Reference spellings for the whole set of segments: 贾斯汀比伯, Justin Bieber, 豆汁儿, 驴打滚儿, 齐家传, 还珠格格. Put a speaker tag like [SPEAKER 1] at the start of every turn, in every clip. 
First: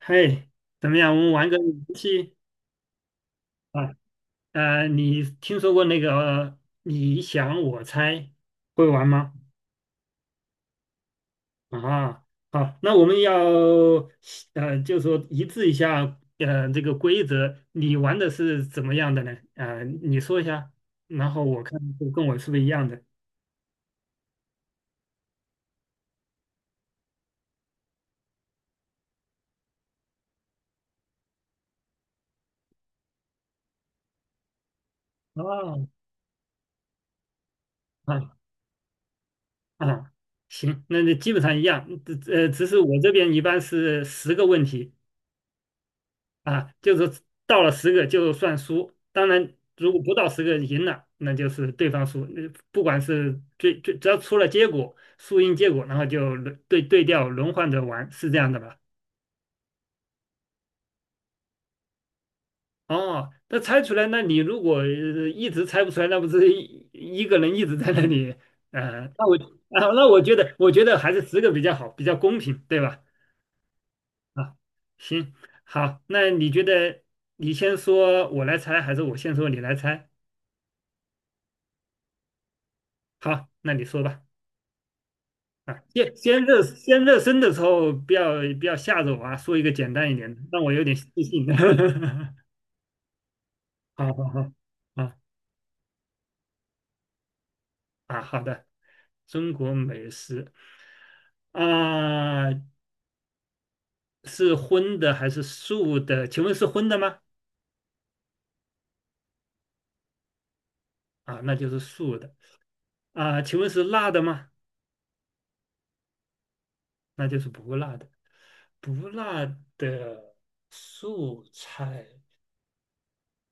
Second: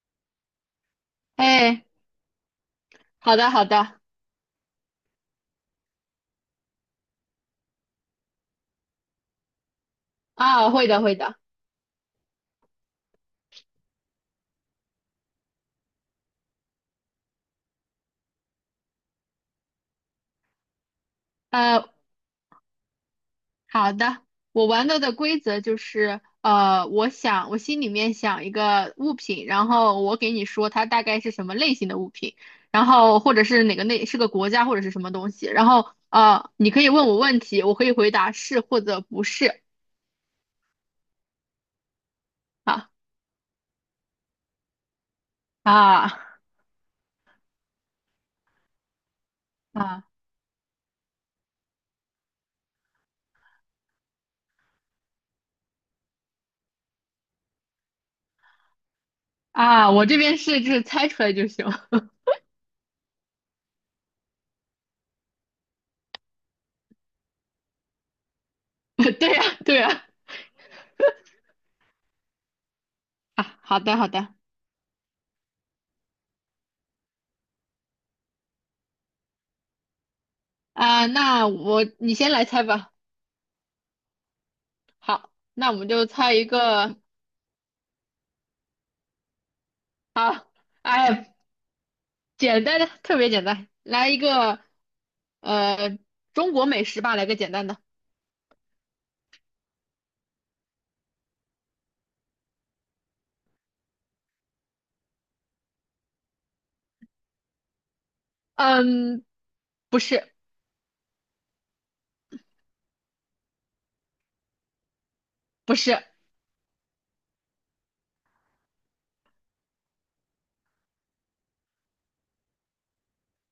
[SPEAKER 1] 嘿，怎么样？我们玩个
[SPEAKER 2] 哎，
[SPEAKER 1] 游戏
[SPEAKER 2] 好的好
[SPEAKER 1] 啊？
[SPEAKER 2] 的。
[SPEAKER 1] 你听说过那个你想我猜会玩吗？
[SPEAKER 2] 啊，会的会的。
[SPEAKER 1] 啊，好，那我们要就说一致一下这个规则，你玩的是怎么样的呢？你说一下，然后我看
[SPEAKER 2] 呃，
[SPEAKER 1] 跟我是不是一样的。
[SPEAKER 2] 好的。我玩到的规则就是，我想我心里面想一个物品，然后我给你说它大概是什么类型的物品，然后或者是哪个类是个国家或者是什么东西，然
[SPEAKER 1] 哦，
[SPEAKER 2] 后啊，你可以问我问题，我可以回
[SPEAKER 1] 啊
[SPEAKER 2] 答是或者不是。
[SPEAKER 1] 啊，行，那基本上一样，只是
[SPEAKER 2] 啊
[SPEAKER 1] 我这边一般是十个问题。
[SPEAKER 2] 啊
[SPEAKER 1] 啊，就是到了十个就算输，当然如果
[SPEAKER 2] 啊
[SPEAKER 1] 不到十个赢了，那就是对方输，那不管是只要出了结果，输赢结果，然后就轮对调轮换着玩，是这样的吧？
[SPEAKER 2] 啊，我这边是就是猜出来就行。
[SPEAKER 1] 哦，那猜出来，那你如果一直猜不出来，那不是一个人一直在那里，呃，那
[SPEAKER 2] 对
[SPEAKER 1] 我
[SPEAKER 2] 呀对
[SPEAKER 1] 啊，
[SPEAKER 2] 呀。
[SPEAKER 1] 那我觉得，我觉得还是十个比较好，比较公平，对吧？
[SPEAKER 2] 啊，好的好的。
[SPEAKER 1] 啊，行，好，那你觉得你先说我来猜，还是我先说你来猜？
[SPEAKER 2] 啊，那你先来猜吧。
[SPEAKER 1] 好，那你说吧。
[SPEAKER 2] 好，那
[SPEAKER 1] 啊，
[SPEAKER 2] 我们就
[SPEAKER 1] 先
[SPEAKER 2] 猜
[SPEAKER 1] 先
[SPEAKER 2] 一
[SPEAKER 1] 热
[SPEAKER 2] 个。
[SPEAKER 1] 先热身的时候，不要吓着我啊，说一个简单一点的，
[SPEAKER 2] 好，
[SPEAKER 1] 让我有点自
[SPEAKER 2] 哎，
[SPEAKER 1] 信。
[SPEAKER 2] 简单的，特别简单，
[SPEAKER 1] 好
[SPEAKER 2] 来一
[SPEAKER 1] 好好，
[SPEAKER 2] 个，
[SPEAKER 1] 啊
[SPEAKER 2] 呃，中国美食吧，来个简单的。
[SPEAKER 1] 啊，好的。中国美食啊，是荤的还是素的？请问是荤的吗？
[SPEAKER 2] 嗯，不是，
[SPEAKER 1] 啊，那就是素的。啊，请问是辣的吗？
[SPEAKER 2] 不是。
[SPEAKER 1] 那就是不辣的。不辣的素菜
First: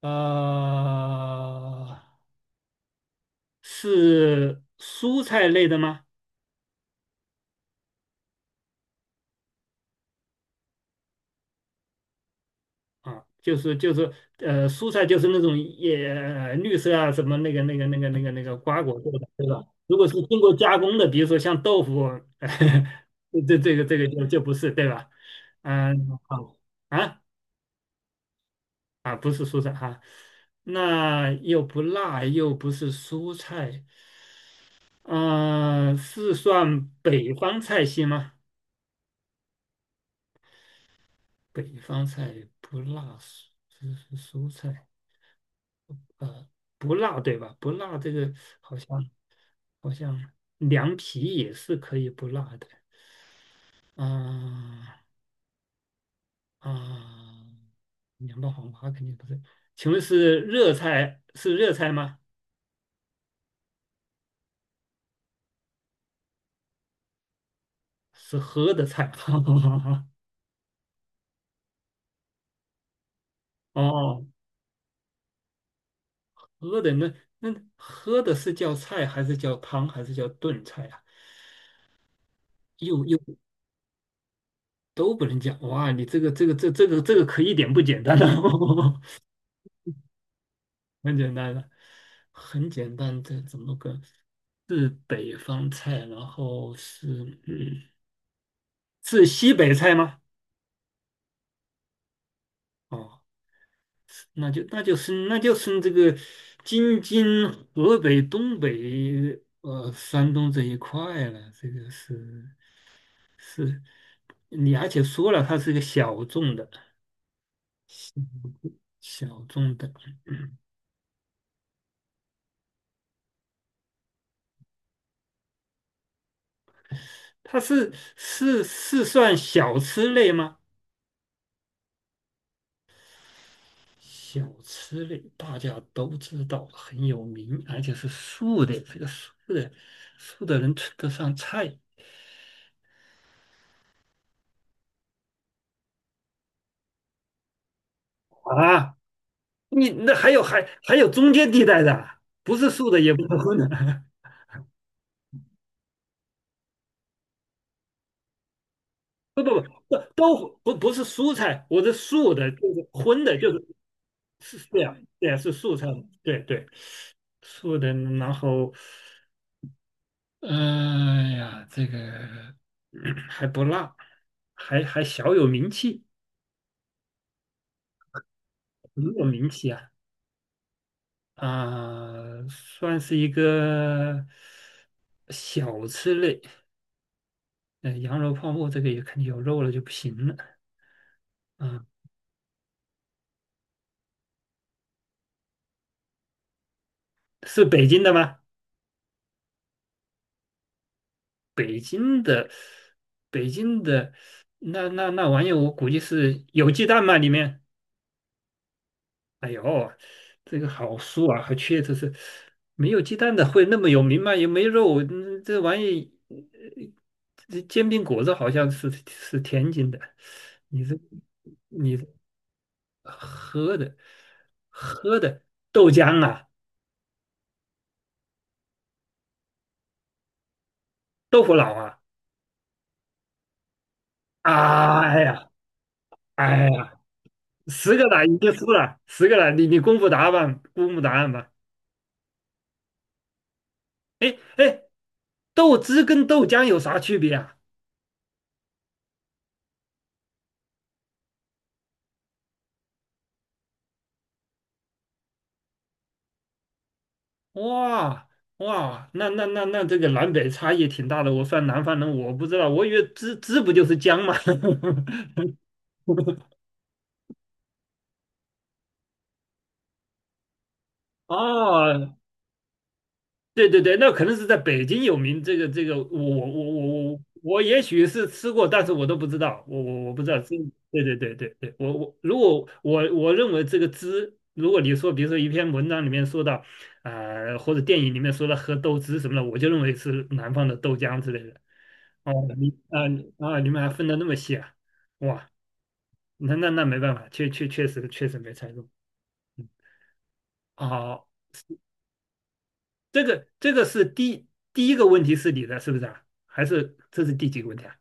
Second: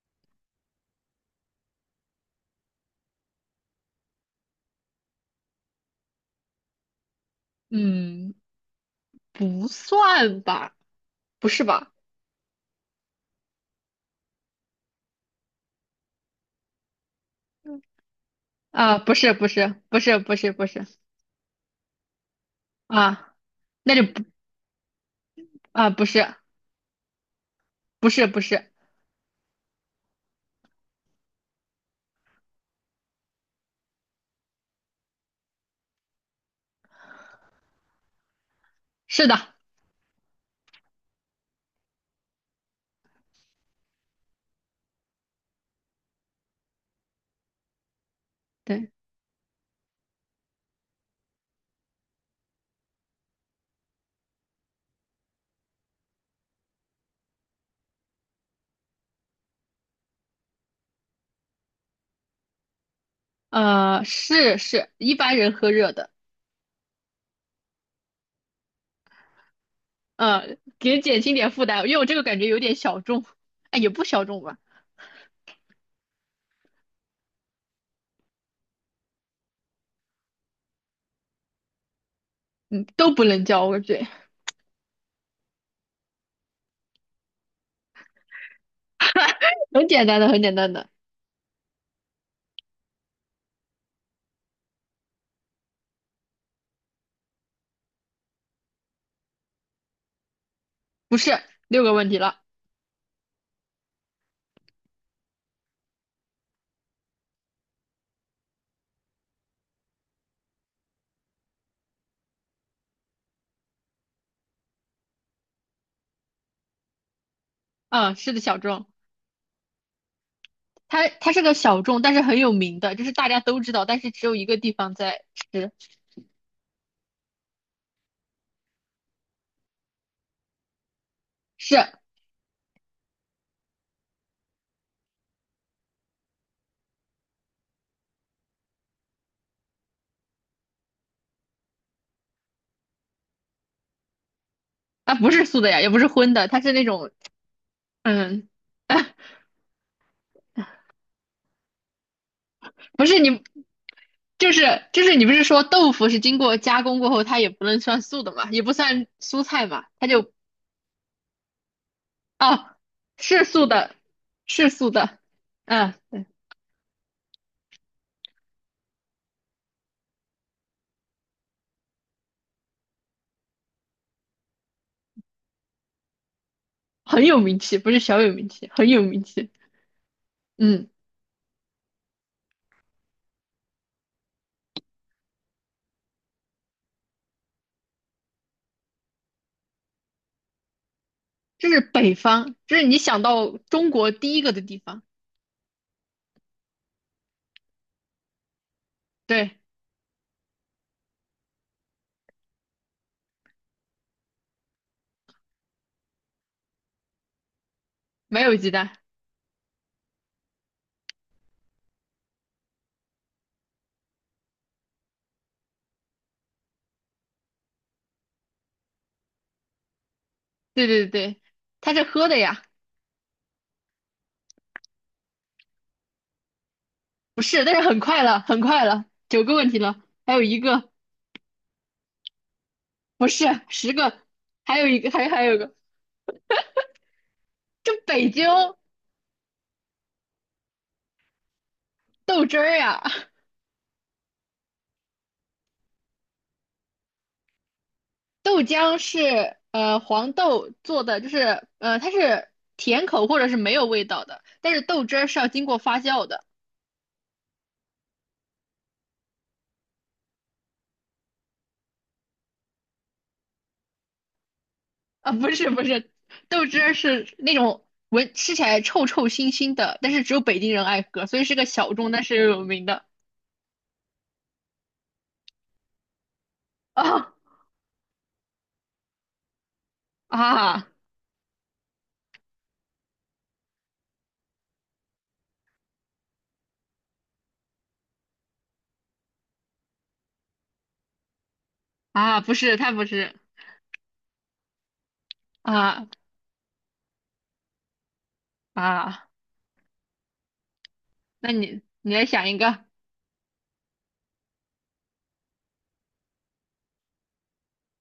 [SPEAKER 1] 啊。是蔬菜类的吗？
[SPEAKER 2] 嗯，不算吧，不是吧？
[SPEAKER 1] 啊，就是蔬菜就是那种也绿色啊，什么那个瓜果
[SPEAKER 2] 啊，
[SPEAKER 1] 做
[SPEAKER 2] 不
[SPEAKER 1] 的，
[SPEAKER 2] 是，
[SPEAKER 1] 对
[SPEAKER 2] 不
[SPEAKER 1] 吧？
[SPEAKER 2] 是，
[SPEAKER 1] 如
[SPEAKER 2] 不
[SPEAKER 1] 果是
[SPEAKER 2] 是，不
[SPEAKER 1] 经
[SPEAKER 2] 是，
[SPEAKER 1] 过
[SPEAKER 2] 不
[SPEAKER 1] 加
[SPEAKER 2] 是。
[SPEAKER 1] 工的，比如说像豆腐，
[SPEAKER 2] 啊，
[SPEAKER 1] 这这个
[SPEAKER 2] 那
[SPEAKER 1] 这
[SPEAKER 2] 就
[SPEAKER 1] 个
[SPEAKER 2] 不。
[SPEAKER 1] 就不是，对吧？
[SPEAKER 2] 啊，不
[SPEAKER 1] 嗯，
[SPEAKER 2] 是，
[SPEAKER 1] 好啊
[SPEAKER 2] 不是，不是。
[SPEAKER 1] 啊，不是蔬菜哈、啊那又不辣，又不是蔬菜，嗯、是算北方菜系吗？
[SPEAKER 2] 是的。
[SPEAKER 1] 北方菜不辣，是蔬菜。呃，不辣对吧？不辣这个好
[SPEAKER 2] 对，
[SPEAKER 1] 像好像凉皮也是可以不辣的啊啊，凉拌黄瓜肯定不是。请问是热菜吗？
[SPEAKER 2] 是是，一般人喝热的，
[SPEAKER 1] 是喝的菜？
[SPEAKER 2] 给减轻点负担，因为我这个感觉有点小众。哎，也不
[SPEAKER 1] 哦，
[SPEAKER 2] 小众吧。
[SPEAKER 1] 喝的那喝的是叫菜还是叫汤还是叫炖菜啊？
[SPEAKER 2] 嗯，
[SPEAKER 1] 又
[SPEAKER 2] 都
[SPEAKER 1] 又
[SPEAKER 2] 不能叫我嘴。
[SPEAKER 1] 都不能讲哇！你这个可一点不简单了，
[SPEAKER 2] 很简单的，很简单的。
[SPEAKER 1] 很简单了，很简单，这怎么个？是北方菜，然后嗯是西北菜吗？
[SPEAKER 2] 不是，六个问题了。
[SPEAKER 1] 哦，那就是这个京津河北东北山东这一块了，这个是是，你而且说了它是一个小众的
[SPEAKER 2] 嗯，是的，小众。
[SPEAKER 1] 小众的，嗯
[SPEAKER 2] 它是个小众，但是很有名的，就是大家都知道，但是只有一个地方在吃。
[SPEAKER 1] 它是算小吃类吗？
[SPEAKER 2] 是。
[SPEAKER 1] 小吃类大家都知道很有名，而且是素的，这个素的能吃得上菜
[SPEAKER 2] 它不是素的呀，也不是荤的，它是那种，嗯，
[SPEAKER 1] 啊？你那还有中间地带的，不是素的
[SPEAKER 2] 不
[SPEAKER 1] 也
[SPEAKER 2] 是
[SPEAKER 1] 不是
[SPEAKER 2] 你，
[SPEAKER 1] 荤的，
[SPEAKER 2] 就是你不是说豆腐是经过加工过后，它也不能算素的嘛，也不算
[SPEAKER 1] 不
[SPEAKER 2] 蔬
[SPEAKER 1] 不
[SPEAKER 2] 菜嘛，
[SPEAKER 1] 不，
[SPEAKER 2] 它就。
[SPEAKER 1] 都不是蔬菜，我的素的就
[SPEAKER 2] 啊，
[SPEAKER 1] 是荤的，
[SPEAKER 2] 是
[SPEAKER 1] 就是
[SPEAKER 2] 素的，
[SPEAKER 1] 是
[SPEAKER 2] 是
[SPEAKER 1] 这
[SPEAKER 2] 素
[SPEAKER 1] 样，
[SPEAKER 2] 的。
[SPEAKER 1] 对呀是素菜，
[SPEAKER 2] 嗯，对。
[SPEAKER 1] 对对，素的，然后，哎呀，这个还不辣，还小有名气，
[SPEAKER 2] 很有名气，不是小有名气，很有
[SPEAKER 1] 很
[SPEAKER 2] 名
[SPEAKER 1] 有名
[SPEAKER 2] 气。
[SPEAKER 1] 气啊。
[SPEAKER 2] 嗯。
[SPEAKER 1] 啊、算是一个小吃类。嗯、羊肉泡馍这个也肯定有肉了就不行了。
[SPEAKER 2] 这是
[SPEAKER 1] 啊、
[SPEAKER 2] 北方，这是你想到中国第一个的地方。
[SPEAKER 1] 是北京的吗？
[SPEAKER 2] 对。
[SPEAKER 1] 北京的，北京的，那玩意儿，我估计是有鸡蛋吗？里面？
[SPEAKER 2] 没有鸡蛋。
[SPEAKER 1] 哎呦，这个好酥啊，还缺这是没有鸡蛋的会那么有名吗？也没肉，这玩意，这煎饼果子好像是天津的，你
[SPEAKER 2] 对
[SPEAKER 1] 这
[SPEAKER 2] 对对。它
[SPEAKER 1] 你。
[SPEAKER 2] 是喝的呀。
[SPEAKER 1] 喝的喝的豆浆啊，
[SPEAKER 2] 不是，但是很快了，很快了，九个问题了，还有一个。
[SPEAKER 1] 豆腐脑啊，
[SPEAKER 2] 不是，十个，还有一个，
[SPEAKER 1] 哎
[SPEAKER 2] 还
[SPEAKER 1] 呀
[SPEAKER 2] 有一个。
[SPEAKER 1] 哎呀，十
[SPEAKER 2] 这
[SPEAKER 1] 个奶
[SPEAKER 2] 北
[SPEAKER 1] 你
[SPEAKER 2] 京
[SPEAKER 1] 就输了，十个奶你公布答案吧，公布答案吧。
[SPEAKER 2] 豆汁儿呀。
[SPEAKER 1] 哎哎，豆汁跟豆浆有啥区别啊？
[SPEAKER 2] 豆浆是黄豆做的，就是它是甜口或者是没有味道的，但是豆汁儿是要经过发酵的。
[SPEAKER 1] 哇哇，那那那那这个南北差异挺大的。我算南方人，我不知道，我以为汁不就是姜吗？
[SPEAKER 2] 啊，不是不是，豆汁儿是那种闻吃起来臭臭腥腥的，但是只有北京人爱喝，所以是个小众
[SPEAKER 1] 哦
[SPEAKER 2] 但是又有名的。
[SPEAKER 1] 对对对，那可能是在北京有名。我我我我
[SPEAKER 2] 啊
[SPEAKER 1] 我也许是吃过，但是我都不知道，我不知道。
[SPEAKER 2] 啊
[SPEAKER 1] 对对对对对，我如果我认为这个汁，如果你说比如说一篇文章里面说到，或者电影里面说到喝豆汁什么的，我就认为是南方的豆浆之类的。哦，
[SPEAKER 2] 啊！不是，
[SPEAKER 1] 你
[SPEAKER 2] 太不
[SPEAKER 1] 啊你
[SPEAKER 2] 是。
[SPEAKER 1] 啊，你们还分得那么细啊？哇，
[SPEAKER 2] 啊
[SPEAKER 1] 那没办法，确实没猜中。
[SPEAKER 2] 啊！
[SPEAKER 1] 嗯，好。
[SPEAKER 2] 那你来想一个。
[SPEAKER 1] 这个是第一个问题是你的，是不是啊？还是这是第几个问题啊？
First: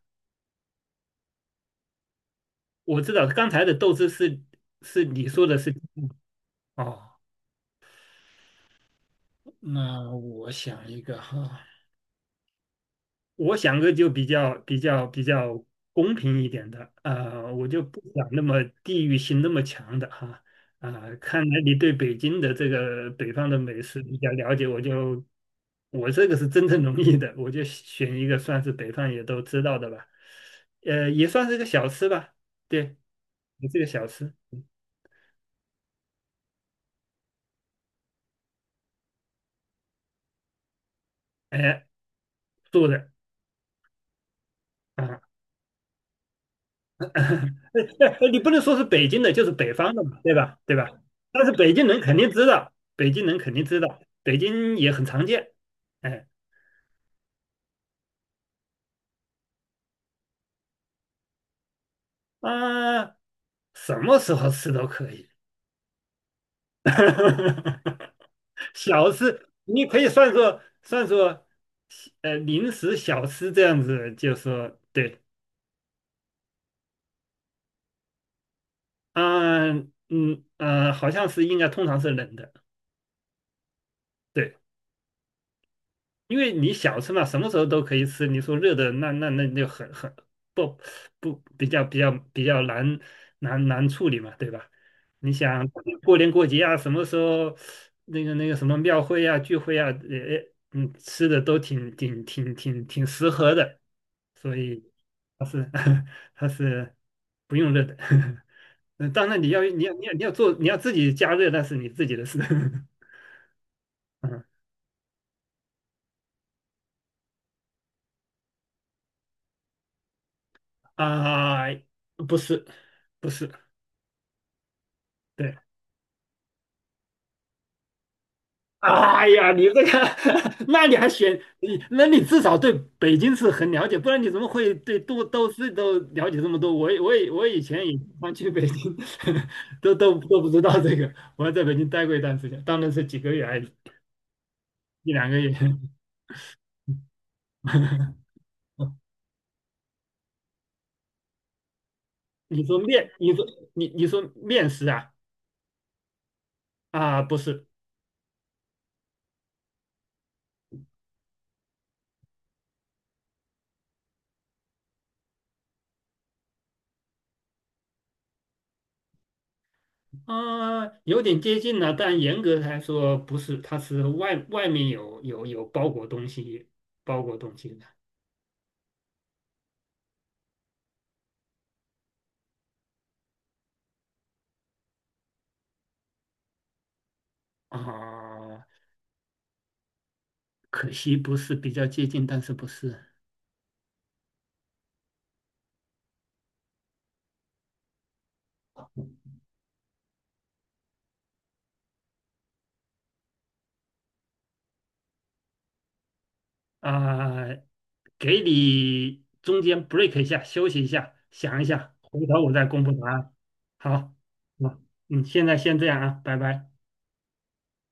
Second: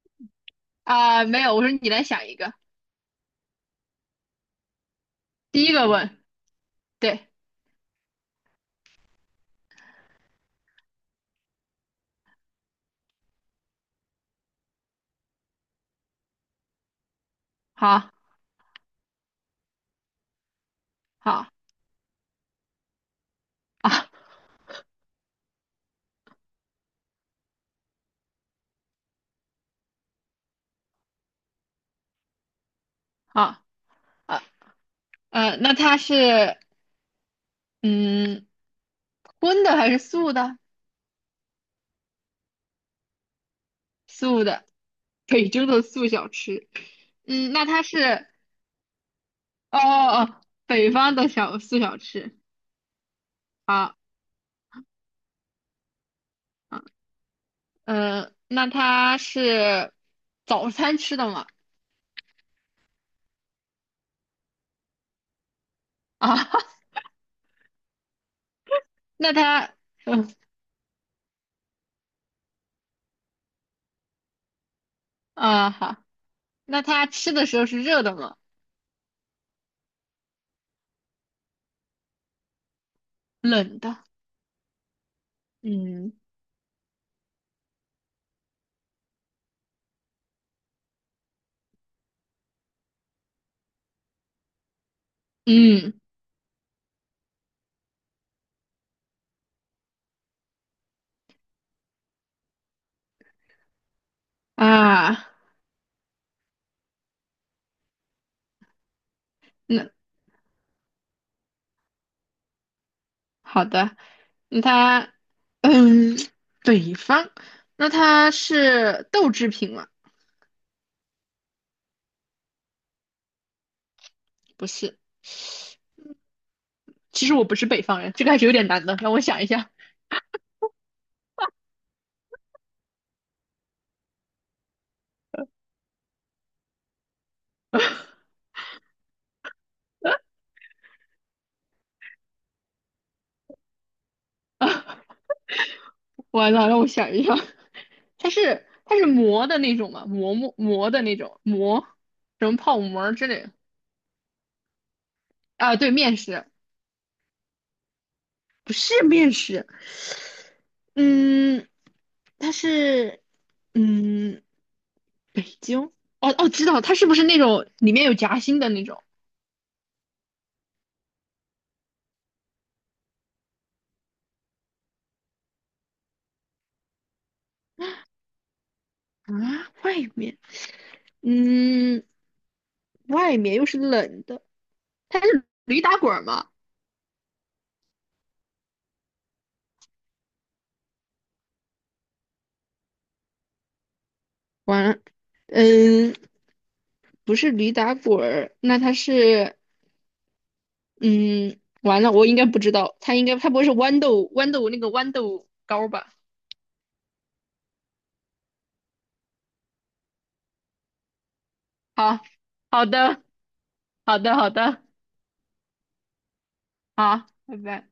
[SPEAKER 2] 啊？没有，我说你来想一个。
[SPEAKER 1] 我知道刚才的斗志是你说的
[SPEAKER 2] 第
[SPEAKER 1] 是
[SPEAKER 2] 一个问。
[SPEAKER 1] 哦，
[SPEAKER 2] 对。
[SPEAKER 1] 那我想一个哈，我想个就比较公平一点的，我就不
[SPEAKER 2] 好，
[SPEAKER 1] 想那么地域性那么强的哈，啊、看
[SPEAKER 2] 好
[SPEAKER 1] 来你对北京的这个北方的美食
[SPEAKER 2] 啊
[SPEAKER 1] 比较了解，我这个是真正容易的，我就选一个算是北方也都知道的吧，也算是个小吃吧，对，
[SPEAKER 2] 好
[SPEAKER 1] 也是个小吃，
[SPEAKER 2] 啊。那它是嗯荤的还是素的？
[SPEAKER 1] 哎，做的
[SPEAKER 2] 素的，
[SPEAKER 1] 啊、
[SPEAKER 2] 北京的素小吃。嗯，那 它是。
[SPEAKER 1] 对，你不能说是北京的，就是北
[SPEAKER 2] 哦
[SPEAKER 1] 方的嘛，
[SPEAKER 2] 哦
[SPEAKER 1] 对
[SPEAKER 2] 哦，
[SPEAKER 1] 吧？对吧？
[SPEAKER 2] 北方的
[SPEAKER 1] 但是
[SPEAKER 2] 小
[SPEAKER 1] 北
[SPEAKER 2] 四
[SPEAKER 1] 京
[SPEAKER 2] 小
[SPEAKER 1] 人肯定
[SPEAKER 2] 吃。
[SPEAKER 1] 知道，北京人肯定知
[SPEAKER 2] 好，
[SPEAKER 1] 道，北京也很常见。哎，
[SPEAKER 2] 嗯。呃，那它是早餐吃的吗？
[SPEAKER 1] 啊，什么时候吃都可以，
[SPEAKER 2] 啊，
[SPEAKER 1] 小
[SPEAKER 2] 那
[SPEAKER 1] 吃
[SPEAKER 2] 它，
[SPEAKER 1] 你可以
[SPEAKER 2] 嗯
[SPEAKER 1] 算作，零食小吃这样子，就说对，
[SPEAKER 2] 好，那它吃的时候是热的吗？
[SPEAKER 1] 啊，好像是应该通常是冷的，
[SPEAKER 2] 冷的。
[SPEAKER 1] 对。
[SPEAKER 2] 嗯
[SPEAKER 1] 因为你小吃嘛，什么时候都可以吃。你说热的，那就很不不比较难处理嘛，对吧？你想
[SPEAKER 2] 嗯。
[SPEAKER 1] 过年过节啊，什么时候那个什么庙会啊、聚会啊，吃的都挺适合的，所以
[SPEAKER 2] 啊，
[SPEAKER 1] 它是 它是不用热的。嗯，当然你要你
[SPEAKER 2] 那
[SPEAKER 1] 要你要你要做，你要自己加热，那是你自己的事。
[SPEAKER 2] 好的，
[SPEAKER 1] 嗯
[SPEAKER 2] 那它，嗯，北方，那它是豆制品吗？
[SPEAKER 1] 啊，不是不是。
[SPEAKER 2] 不是，
[SPEAKER 1] 对，
[SPEAKER 2] 其实我不是北方人，这个还是有点难的，让我
[SPEAKER 1] 哎
[SPEAKER 2] 想一
[SPEAKER 1] 呀，你
[SPEAKER 2] 下。
[SPEAKER 1] 这个，那你还选你？那你至少对北京市很了解，不然你怎么会对都市都了解这么多？我也我以前也经常去北京，都不知道这个。我还在北京待过一段时间，当然是几个月而已，一两个月。
[SPEAKER 2] 完了，让我想一下。它是馍的那种嘛？馍的那种馍，什么
[SPEAKER 1] 你说
[SPEAKER 2] 泡馍
[SPEAKER 1] 面，
[SPEAKER 2] 儿之
[SPEAKER 1] 你
[SPEAKER 2] 类
[SPEAKER 1] 说
[SPEAKER 2] 的。
[SPEAKER 1] 你说面食啊？
[SPEAKER 2] 啊？对，面食。
[SPEAKER 1] 啊，不是，
[SPEAKER 2] 不是面食。嗯，它是嗯北京。哦哦，知道它是不是那种里面有夹心的那种。
[SPEAKER 1] 啊、有点接近了，但严格来说不是，它是面有包裹东西，包裹东西的。
[SPEAKER 2] 啊？外面。嗯，外面又是冷的，它是驴打滚儿吗？
[SPEAKER 1] 啊，可惜不是比较接近，但是不是
[SPEAKER 2] 完了。嗯，不是驴打滚儿。那它是嗯，完了，我应该不知道，它应该它不会是豌豆那个豌豆糕吧？
[SPEAKER 1] 啊，给你中间 break 一下，休息一下，想一下，
[SPEAKER 2] 好，
[SPEAKER 1] 回头我再公
[SPEAKER 2] 好
[SPEAKER 1] 布答
[SPEAKER 2] 的，
[SPEAKER 1] 案。好，
[SPEAKER 2] 好的，好
[SPEAKER 1] 好，
[SPEAKER 2] 的。
[SPEAKER 1] 嗯，现在先这样啊，拜拜。
[SPEAKER 2] 好，拜拜。